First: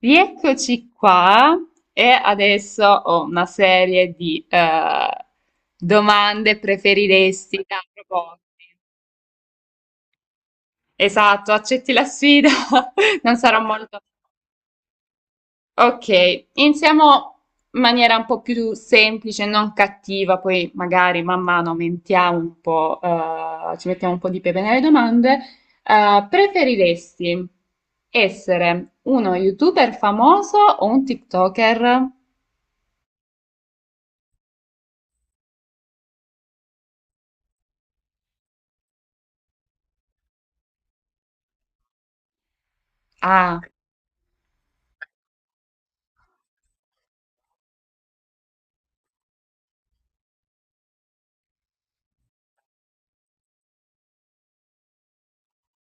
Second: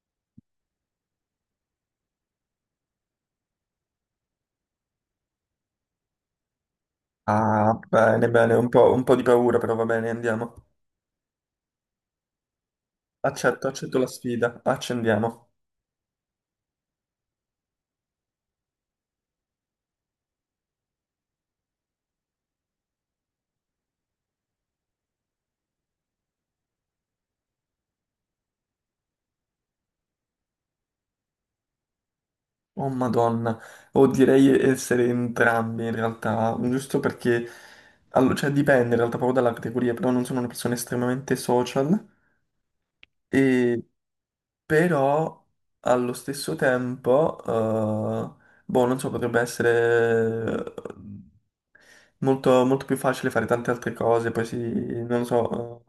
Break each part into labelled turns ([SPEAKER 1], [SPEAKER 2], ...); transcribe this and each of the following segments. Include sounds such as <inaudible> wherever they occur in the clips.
[SPEAKER 1] Rieccoci qua e adesso ho una serie di domande, preferiresti
[SPEAKER 2] Ah,
[SPEAKER 1] da
[SPEAKER 2] bene,
[SPEAKER 1] proporti.
[SPEAKER 2] bene, un po' di paura, però va bene, andiamo.
[SPEAKER 1] Esatto, accetti la sfida? <laughs> Non sarò
[SPEAKER 2] Accetto, accetto
[SPEAKER 1] molto...
[SPEAKER 2] la sfida, accendiamo.
[SPEAKER 1] Ok, iniziamo in maniera un po' più semplice, non cattiva, poi magari man mano aumentiamo un po', ci mettiamo un po' di pepe nelle domande. Preferiresti essere uno YouTuber famoso o un TikToker?
[SPEAKER 2] Oh Madonna, o direi essere entrambi in realtà, giusto perché, cioè dipende in realtà proprio dalla categoria, però non sono una persona estremamente social
[SPEAKER 1] Ah.
[SPEAKER 2] e però allo stesso tempo, boh, non so, potrebbe essere molto, molto più facile fare tante altre cose, poi si, non lo so,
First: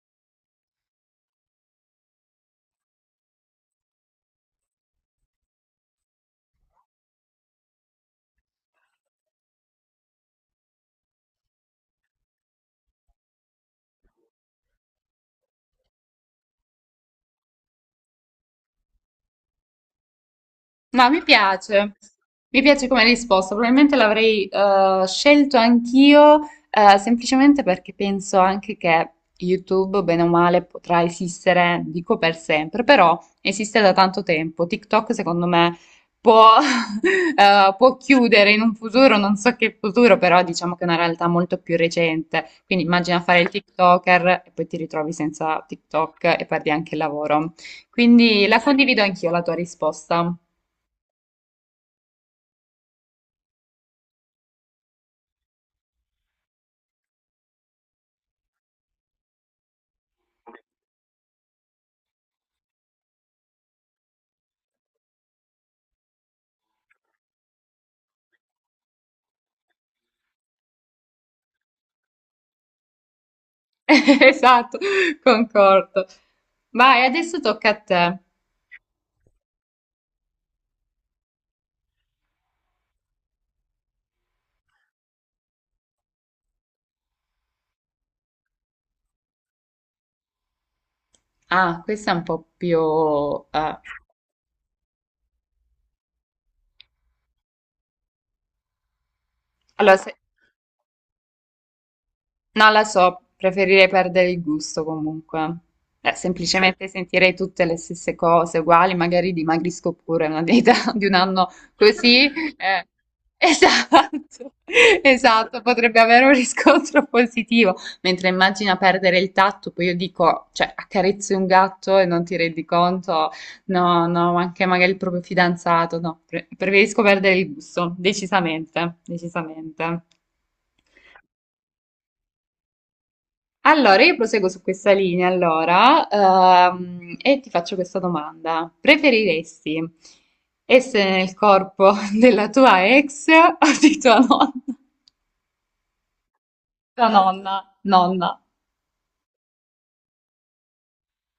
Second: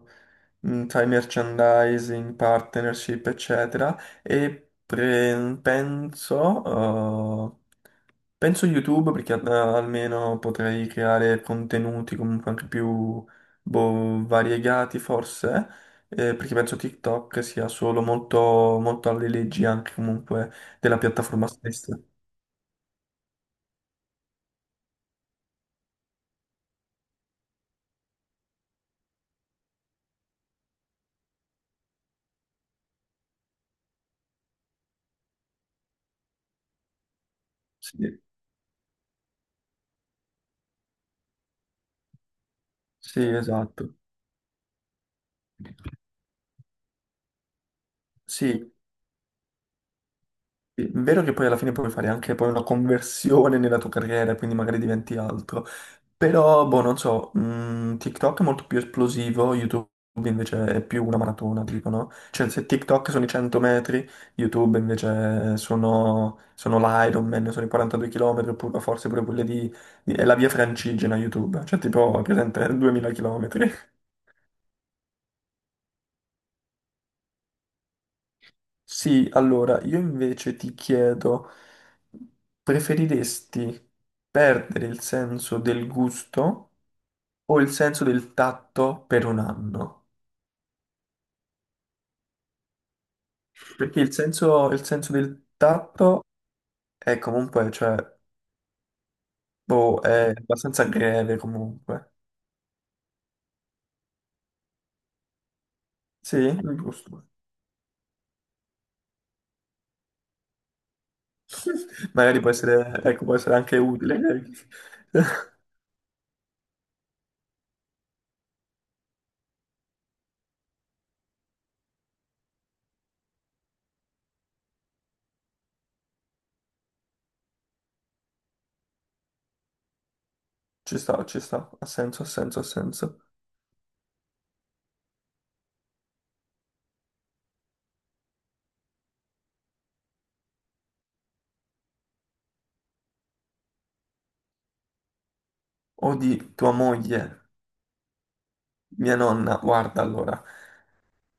[SPEAKER 2] sai, merchandising, partnership, eccetera, e penso, eh, penso YouTube perché almeno potrei creare contenuti comunque anche più boh, variegati forse, perché penso TikTok sia solo molto, molto alle leggi anche comunque della
[SPEAKER 1] No,
[SPEAKER 2] piattaforma stessa.
[SPEAKER 1] mi piace come risposta, probabilmente l'avrei scelto anch'io, semplicemente perché penso anche che YouTube, bene o male, potrà esistere, dico per sempre, però esiste da tanto tempo. TikTok, secondo me, può, <laughs> può
[SPEAKER 2] Sì,
[SPEAKER 1] chiudere in un futuro, non so che futuro, però diciamo che è una realtà molto più recente. Quindi
[SPEAKER 2] sì,
[SPEAKER 1] immagina fare il
[SPEAKER 2] esatto.
[SPEAKER 1] TikToker e poi ti ritrovi senza TikTok e perdi anche il lavoro. Quindi la
[SPEAKER 2] Sì,
[SPEAKER 1] condivido anch'io la tua risposta.
[SPEAKER 2] sì, vero che poi alla fine puoi fare anche poi una conversione nella tua carriera, quindi magari diventi altro. Però, boh, non so, TikTok è molto più esplosivo, YouTube invece è più una maratona, dicono. Cioè, se TikTok sono i 100 metri, YouTube invece sono, sono l'Ironman, sono i 42 km, oppure forse pure quelle di, è la via francigena YouTube, cioè tipo, è presente, 2000 km.
[SPEAKER 1] <laughs> Esatto, concordo. Vai, adesso tocca a te.
[SPEAKER 2] Sì, allora io invece ti chiedo, preferiresti perdere il senso del gusto o il senso del tatto per un anno?
[SPEAKER 1] Ah, questa è un po' più... eh.
[SPEAKER 2] Perché il senso del tatto è comunque, cioè,
[SPEAKER 1] Allora,
[SPEAKER 2] boh, è abbastanza greve comunque.
[SPEAKER 1] non la so, preferirei perdere il gusto comunque.
[SPEAKER 2] Sì, il
[SPEAKER 1] Semplicemente
[SPEAKER 2] gusto.
[SPEAKER 1] sentirei tutte le stesse cose uguali, magari dimagrisco pure una dieta <laughs> di un anno
[SPEAKER 2] <laughs>
[SPEAKER 1] così.
[SPEAKER 2] Magari può
[SPEAKER 1] eh,
[SPEAKER 2] essere, ecco, può essere anche utile.
[SPEAKER 1] Esatto, <laughs> esatto,
[SPEAKER 2] <laughs>
[SPEAKER 1] potrebbe avere un riscontro positivo. Mentre immagina perdere il tatto, poi io dico, cioè, accarezzi un gatto e non ti rendi conto, no, no, anche magari il proprio fidanzato, no, preferisco perdere il gusto, decisamente, decisamente.
[SPEAKER 2] Ci sta, ha senso, ha senso, ha senso.
[SPEAKER 1] Allora, io proseguo su questa linea, allora, e ti faccio questa domanda. Preferiresti essere nel corpo <laughs> della tua ex o di tua nonna?
[SPEAKER 2] O di tua
[SPEAKER 1] Tua
[SPEAKER 2] moglie,
[SPEAKER 1] nonna, nonna.
[SPEAKER 2] mia nonna, guarda allora.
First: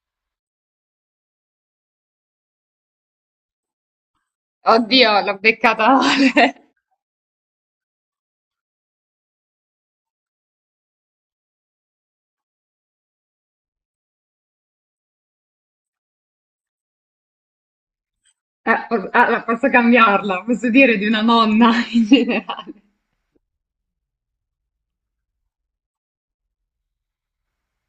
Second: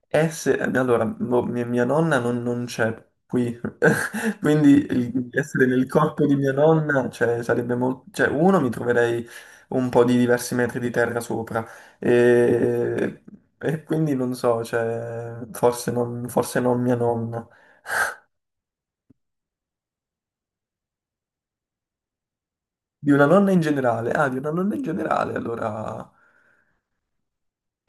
[SPEAKER 2] Allora, mia nonna non, non c'è qui, <laughs> quindi
[SPEAKER 1] Oddio, l'ho
[SPEAKER 2] essere nel
[SPEAKER 1] beccata
[SPEAKER 2] corpo
[SPEAKER 1] male.
[SPEAKER 2] di mia
[SPEAKER 1] <laughs>
[SPEAKER 2] nonna, cioè, sarebbe molto... Cioè, uno, mi troverei un po' di diversi metri di terra sopra, e, e quindi non so, cioè, forse non mia nonna.
[SPEAKER 1] Allora, posso cambiarla, posso dire di una nonna <laughs> in generale.
[SPEAKER 2] Di una nonna in generale, ah, di una nonna in generale, allora...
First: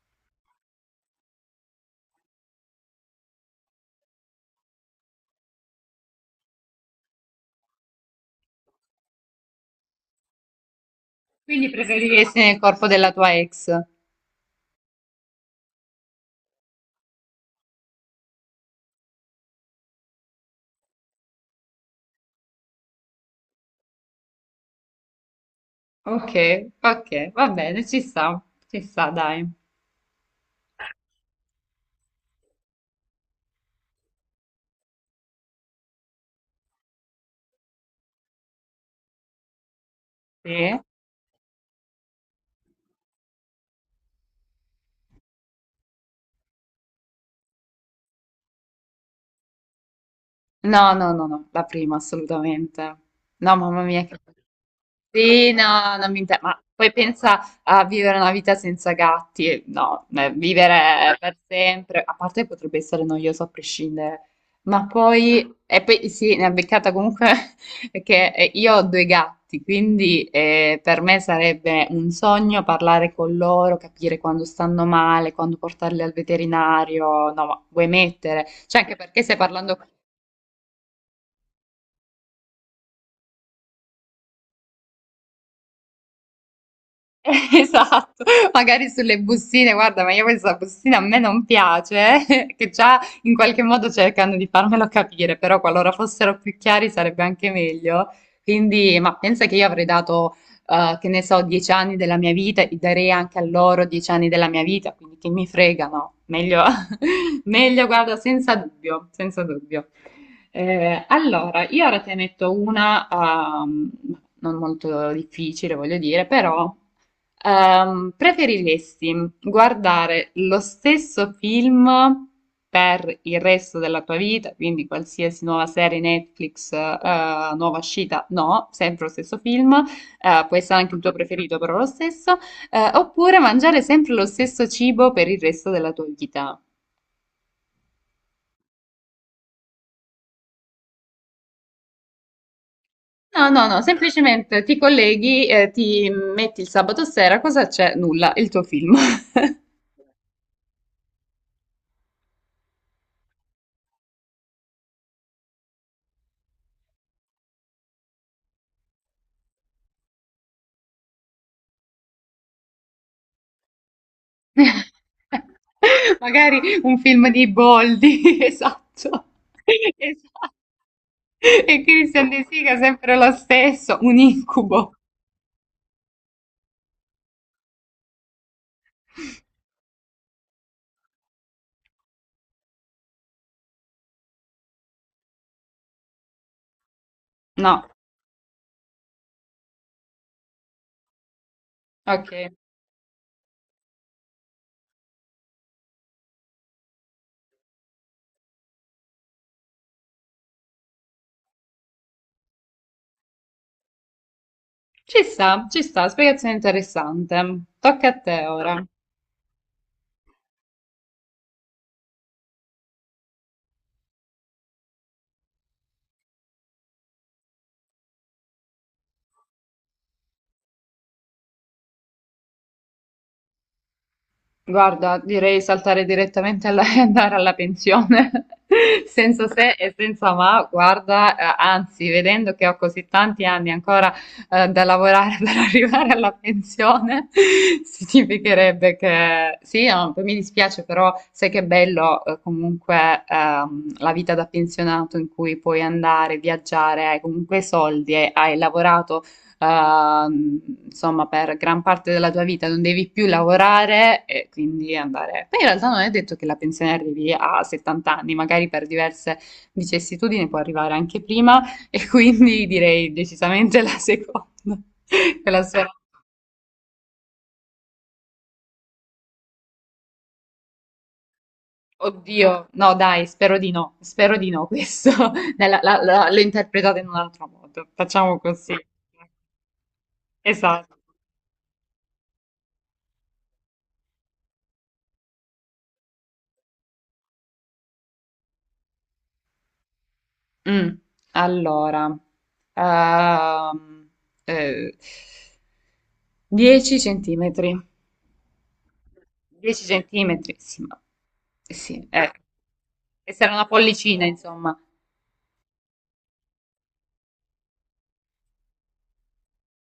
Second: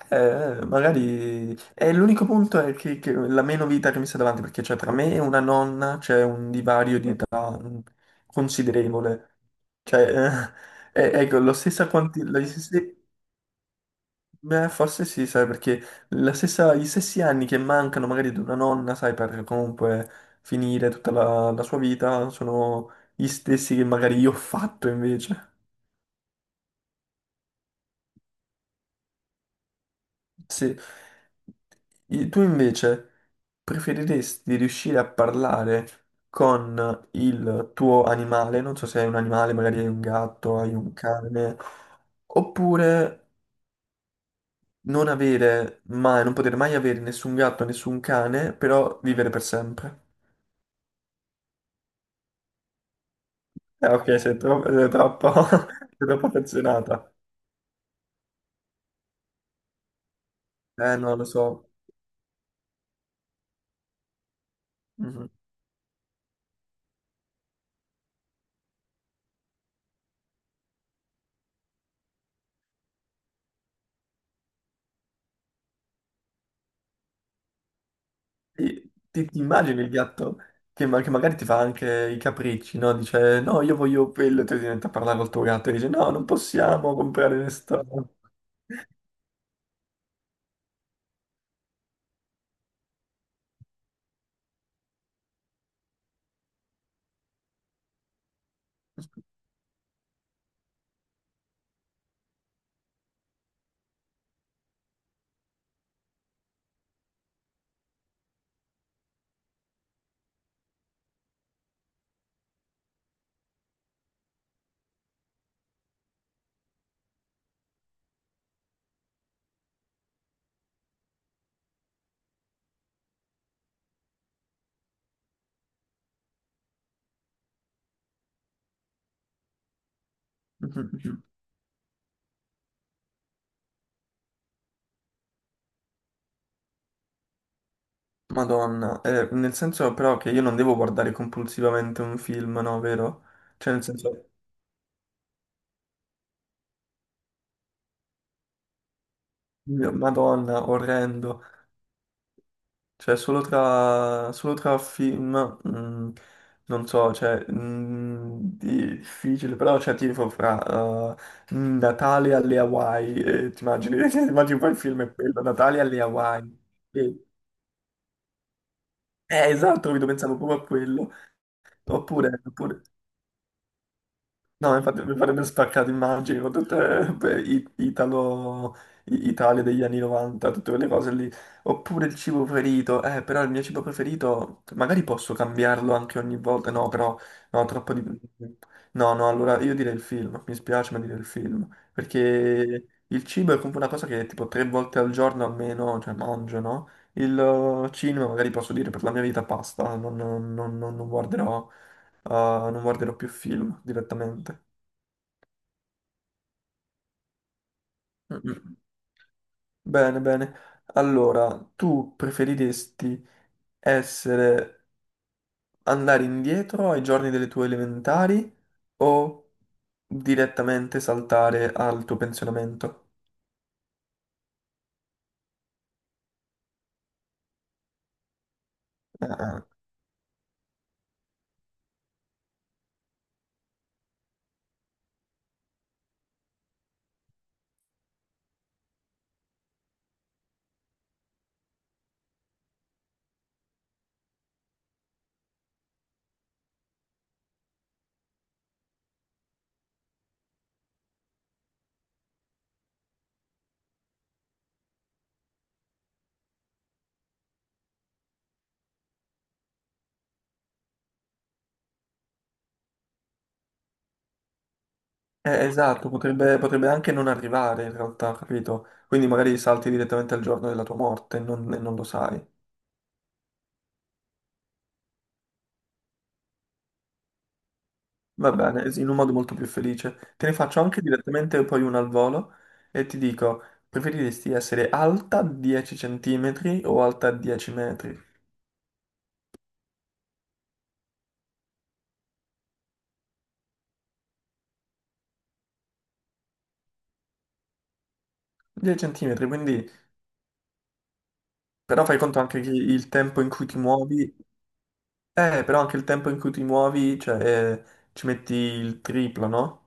[SPEAKER 2] Magari è l'unico punto è che la meno vita che mi sta davanti, perché cioè, tra me e una nonna c'è un divario di età considerevole. Cioè, <laughs> ecco, la
[SPEAKER 1] Quindi
[SPEAKER 2] stessa quantità,
[SPEAKER 1] preferiresti nel corpo della tua ex?
[SPEAKER 2] forse sì, sai, perché la stessa, gli stessi anni che mancano magari ad una nonna, sai, per comunque finire tutta la, la sua vita, sono gli stessi che magari io ho fatto invece.
[SPEAKER 1] Ok, ok, va bene, ci sta, dai.
[SPEAKER 2] Sì. Tu invece preferiresti riuscire a parlare con il tuo animale, non so se hai un animale, magari hai un gatto, hai
[SPEAKER 1] Sì.
[SPEAKER 2] un cane, oppure non avere mai, non poter mai avere nessun gatto, nessun cane, però vivere per sempre.
[SPEAKER 1] No, no, no, no, la prima assolutamente. No, mamma
[SPEAKER 2] Eh
[SPEAKER 1] mia, che...
[SPEAKER 2] ok, sei troppo,
[SPEAKER 1] Sì, no,
[SPEAKER 2] <laughs> sei
[SPEAKER 1] non mi
[SPEAKER 2] troppo
[SPEAKER 1] interessa. Ma poi
[SPEAKER 2] affezionata.
[SPEAKER 1] pensa a vivere una vita senza gatti. No,
[SPEAKER 2] Eh no,
[SPEAKER 1] vivere
[SPEAKER 2] lo
[SPEAKER 1] per
[SPEAKER 2] so.
[SPEAKER 1] sempre, a parte potrebbe essere noioso a prescindere. Ma poi, e poi sì, ne ha beccata comunque <laughs> che io ho due gatti, quindi per me sarebbe un sogno parlare con loro, capire quando stanno male, quando portarli al veterinario. No, ma vuoi mettere? Cioè,
[SPEAKER 2] Ti,
[SPEAKER 1] anche perché stai
[SPEAKER 2] ti
[SPEAKER 1] parlando.
[SPEAKER 2] immagini il gatto che, che magari ti fa anche i capricci, no? Dice no, io voglio quello, e tu ti metti a parlare col tuo gatto e dice no, non possiamo
[SPEAKER 1] <laughs>
[SPEAKER 2] comprare restaurante.
[SPEAKER 1] Esatto, magari sulle bustine, guarda, ma io questa bustina a me non piace, <laughs> che già in qualche modo cercano di farmelo capire, però qualora fossero più chiari sarebbe anche meglio. Quindi, ma pensa che io avrei dato, che ne so, 10 anni della mia vita, e darei anche a loro 10 anni della mia vita, quindi che mi fregano, meglio, <laughs> meglio, guarda, senza dubbio, senza dubbio. Allora, io ora te ne metto una, non molto difficile, voglio dire, però... preferiresti guardare lo stesso film per il resto della tua vita, quindi qualsiasi nuova serie Netflix, nuova uscita, no, sempre lo stesso film, può essere anche il tuo
[SPEAKER 2] <laughs>
[SPEAKER 1] preferito, però lo stesso, oppure mangiare sempre lo stesso cibo per il resto della tua vita?
[SPEAKER 2] Madonna, nel senso però che io non devo guardare compulsivamente un film, no, vero?
[SPEAKER 1] No, no,
[SPEAKER 2] Cioè
[SPEAKER 1] no,
[SPEAKER 2] nel senso,
[SPEAKER 1] semplicemente ti colleghi, ti metti il sabato sera, cosa c'è? Nulla, il tuo film. <laughs>
[SPEAKER 2] Madonna, orrendo. Cioè, solo tra film, mm, non so, cioè, mm, difficile, però, cioè, tipo fra Natale alle Hawaii, ti immagini, <laughs> ti immagini poi il film è quello,
[SPEAKER 1] <laughs>
[SPEAKER 2] Natale alle Hawaii.
[SPEAKER 1] Magari un
[SPEAKER 2] Eh,
[SPEAKER 1] film di Boldi, <laughs> esatto.
[SPEAKER 2] esatto, capito, pensavo
[SPEAKER 1] Esatto.
[SPEAKER 2] proprio a quello.
[SPEAKER 1] E Christian
[SPEAKER 2] Oppure,
[SPEAKER 1] De Sica
[SPEAKER 2] oppure-
[SPEAKER 1] sempre lo stesso, un
[SPEAKER 2] No,
[SPEAKER 1] incubo.
[SPEAKER 2] infatti mi farebbe spaccato, immagini, con tutte beh, Italo, Italia degli anni 90, tutte quelle cose lì. Oppure il cibo preferito, però il mio cibo preferito, magari posso cambiarlo anche ogni volta, no, però, no,
[SPEAKER 1] No,
[SPEAKER 2] troppo di... No, no, allora io direi il film, mi spiace ma direi il film,
[SPEAKER 1] ok.
[SPEAKER 2] perché il cibo è comunque una cosa che tipo tre volte al giorno almeno, cioè mangio, no? Il cinema magari posso dire per la mia vita basta, non, non guarderò... non guarderò più film direttamente.
[SPEAKER 1] Ci sta, spiegazione interessante. Tocca a te
[SPEAKER 2] Mm-mm.
[SPEAKER 1] ora.
[SPEAKER 2] Bene, bene. Allora, tu preferiresti essere andare indietro ai giorni delle tue elementari o direttamente saltare al tuo pensionamento?
[SPEAKER 1] Guarda, direi saltare direttamente alla, <laughs> e andare alla pensione, <laughs> senza
[SPEAKER 2] Ah,
[SPEAKER 1] se e senza ma, guarda, anzi, vedendo che ho così tanti anni ancora da lavorare <laughs> per arrivare alla pensione, <laughs> significherebbe che sì, no, mi dispiace, però sai che bello comunque la vita da pensionato in cui puoi andare, viaggiare, hai comunque soldi e hai lavorato ehm, insomma, per gran parte della tua vita non devi più lavorare e quindi andare. Poi in realtà non è detto che la pensione arrivi a 70 anni, magari per diverse vicissitudini può arrivare anche prima e <laughs> quindi direi decisamente la seconda. <laughs> Che la speranza.
[SPEAKER 2] esatto, potrebbe, potrebbe anche non arrivare in realtà, capito? Quindi magari salti direttamente al giorno della tua morte e non lo sai.
[SPEAKER 1] Oddio, no, dai, spero di no questo. <laughs> Dai, l'ho interpretata in un altro modo. Facciamo
[SPEAKER 2] Va
[SPEAKER 1] così.
[SPEAKER 2] bene, sì, in un modo molto più felice. Te ne faccio
[SPEAKER 1] Esatto.
[SPEAKER 2] anche direttamente poi uno al volo e ti dico, preferiresti essere alta 10 centimetri o alta 10 metri?
[SPEAKER 1] Mm, allora, ehm, eh, 10 centimetri.
[SPEAKER 2] 10 centimetri,
[SPEAKER 1] 10
[SPEAKER 2] quindi
[SPEAKER 1] centimetri, sì, ma
[SPEAKER 2] però
[SPEAKER 1] sì,
[SPEAKER 2] fai conto anche che il
[SPEAKER 1] e
[SPEAKER 2] tempo in
[SPEAKER 1] sarà una
[SPEAKER 2] cui ti
[SPEAKER 1] pollicina,
[SPEAKER 2] muovi,
[SPEAKER 1] insomma.
[SPEAKER 2] però anche il tempo in cui ti muovi, cioè, eh, ci metti il triplo, no?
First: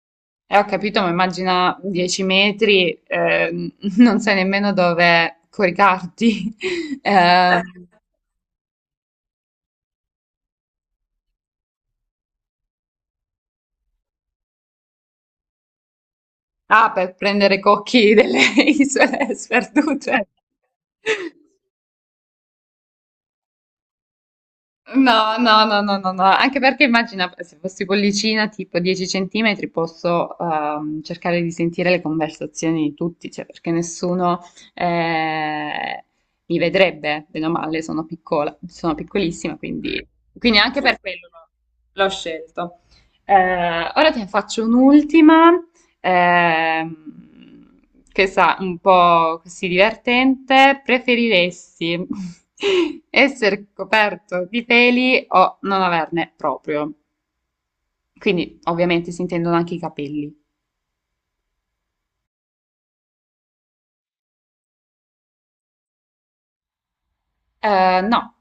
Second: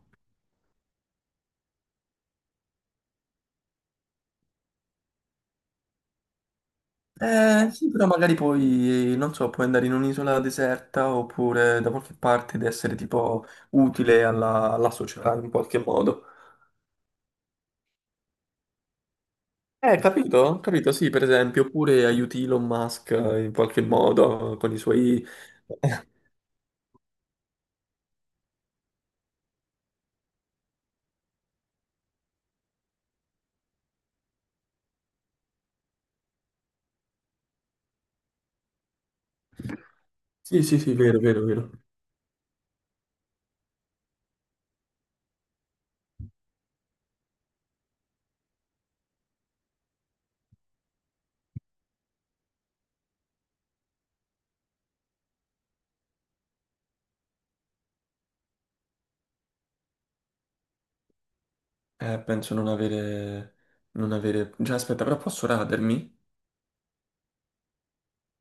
[SPEAKER 1] Ho capito, ma immagina 10 metri, <laughs> non sai nemmeno dove coricarti. <laughs> Ehm,
[SPEAKER 2] Sì, però magari poi, non so, puoi andare in un'isola deserta oppure da qualche parte ed essere tipo utile alla società in qualche modo.
[SPEAKER 1] ah, per prendere cocchi delle <laughs> isole sperdute.
[SPEAKER 2] Capito? Capito, sì, per esempio, oppure aiuti Elon Musk in qualche modo con i suoi...
[SPEAKER 1] No, no, no, no, no, no,
[SPEAKER 2] <laughs>
[SPEAKER 1] anche perché immagina se fossi pollicina tipo 10 centimetri posso cercare di sentire le conversazioni di tutti, cioè perché nessuno eh, mi vedrebbe, bene o male, sono piccola, sono piccolissima, quindi, quindi
[SPEAKER 2] Sì, sì,
[SPEAKER 1] anche
[SPEAKER 2] sì,
[SPEAKER 1] per
[SPEAKER 2] vero,
[SPEAKER 1] quello
[SPEAKER 2] vero, vero.
[SPEAKER 1] l'ho scelto. Eh, ora ti ne faccio un'ultima. Ehm, questa un po' così divertente. Preferiresti <laughs> essere coperto di peli o non averne proprio? Quindi, ovviamente, si intendono anche i capelli.
[SPEAKER 2] Penso non avere... non avere... Già, aspetta, però posso radermi?
[SPEAKER 1] No,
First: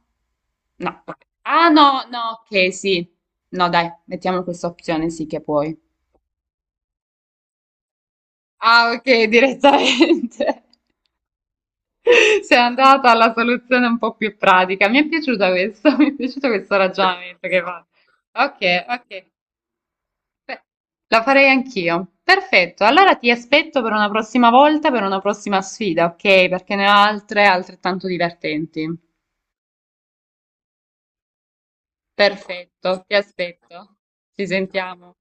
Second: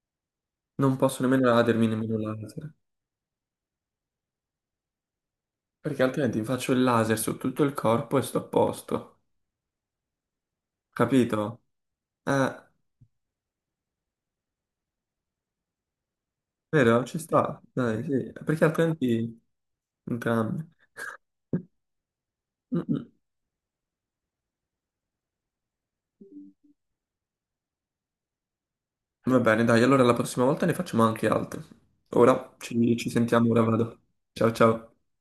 [SPEAKER 2] Non
[SPEAKER 1] no.
[SPEAKER 2] posso nemmeno
[SPEAKER 1] Ah,
[SPEAKER 2] radermi,
[SPEAKER 1] no,
[SPEAKER 2] nemmeno
[SPEAKER 1] no, ok,
[SPEAKER 2] laser.
[SPEAKER 1] sì. No, dai, mettiamo questa opzione, sì che puoi.
[SPEAKER 2] Perché altrimenti faccio il laser su tutto il corpo e sto a
[SPEAKER 1] Ah,
[SPEAKER 2] posto.
[SPEAKER 1] ok, direttamente. <laughs>
[SPEAKER 2] Capito?
[SPEAKER 1] <laughs>
[SPEAKER 2] Eh,
[SPEAKER 1] Sei andata alla soluzione un po' più pratica. Mi è piaciuta questo, <laughs> mi è piaciuto questo
[SPEAKER 2] vero? Ci
[SPEAKER 1] ragionamento che
[SPEAKER 2] sta.
[SPEAKER 1] fa.
[SPEAKER 2] Dai, sì. Perché
[SPEAKER 1] Ok, ok.
[SPEAKER 2] altrimenti...
[SPEAKER 1] Beh,
[SPEAKER 2] Entrambi.
[SPEAKER 1] la farei anch'io. Perfetto. Allora
[SPEAKER 2] <laughs>
[SPEAKER 1] ti aspetto per una prossima volta, per una prossima sfida, ok? Perché ne ho altre altrettanto divertenti.
[SPEAKER 2] Va bene, dai, allora la prossima volta ne facciamo anche altre. Ora ci,
[SPEAKER 1] Perfetto,
[SPEAKER 2] ci
[SPEAKER 1] ti
[SPEAKER 2] sentiamo, ora
[SPEAKER 1] aspetto.
[SPEAKER 2] vado.
[SPEAKER 1] Ci
[SPEAKER 2] Ciao ciao.
[SPEAKER 1] sentiamo.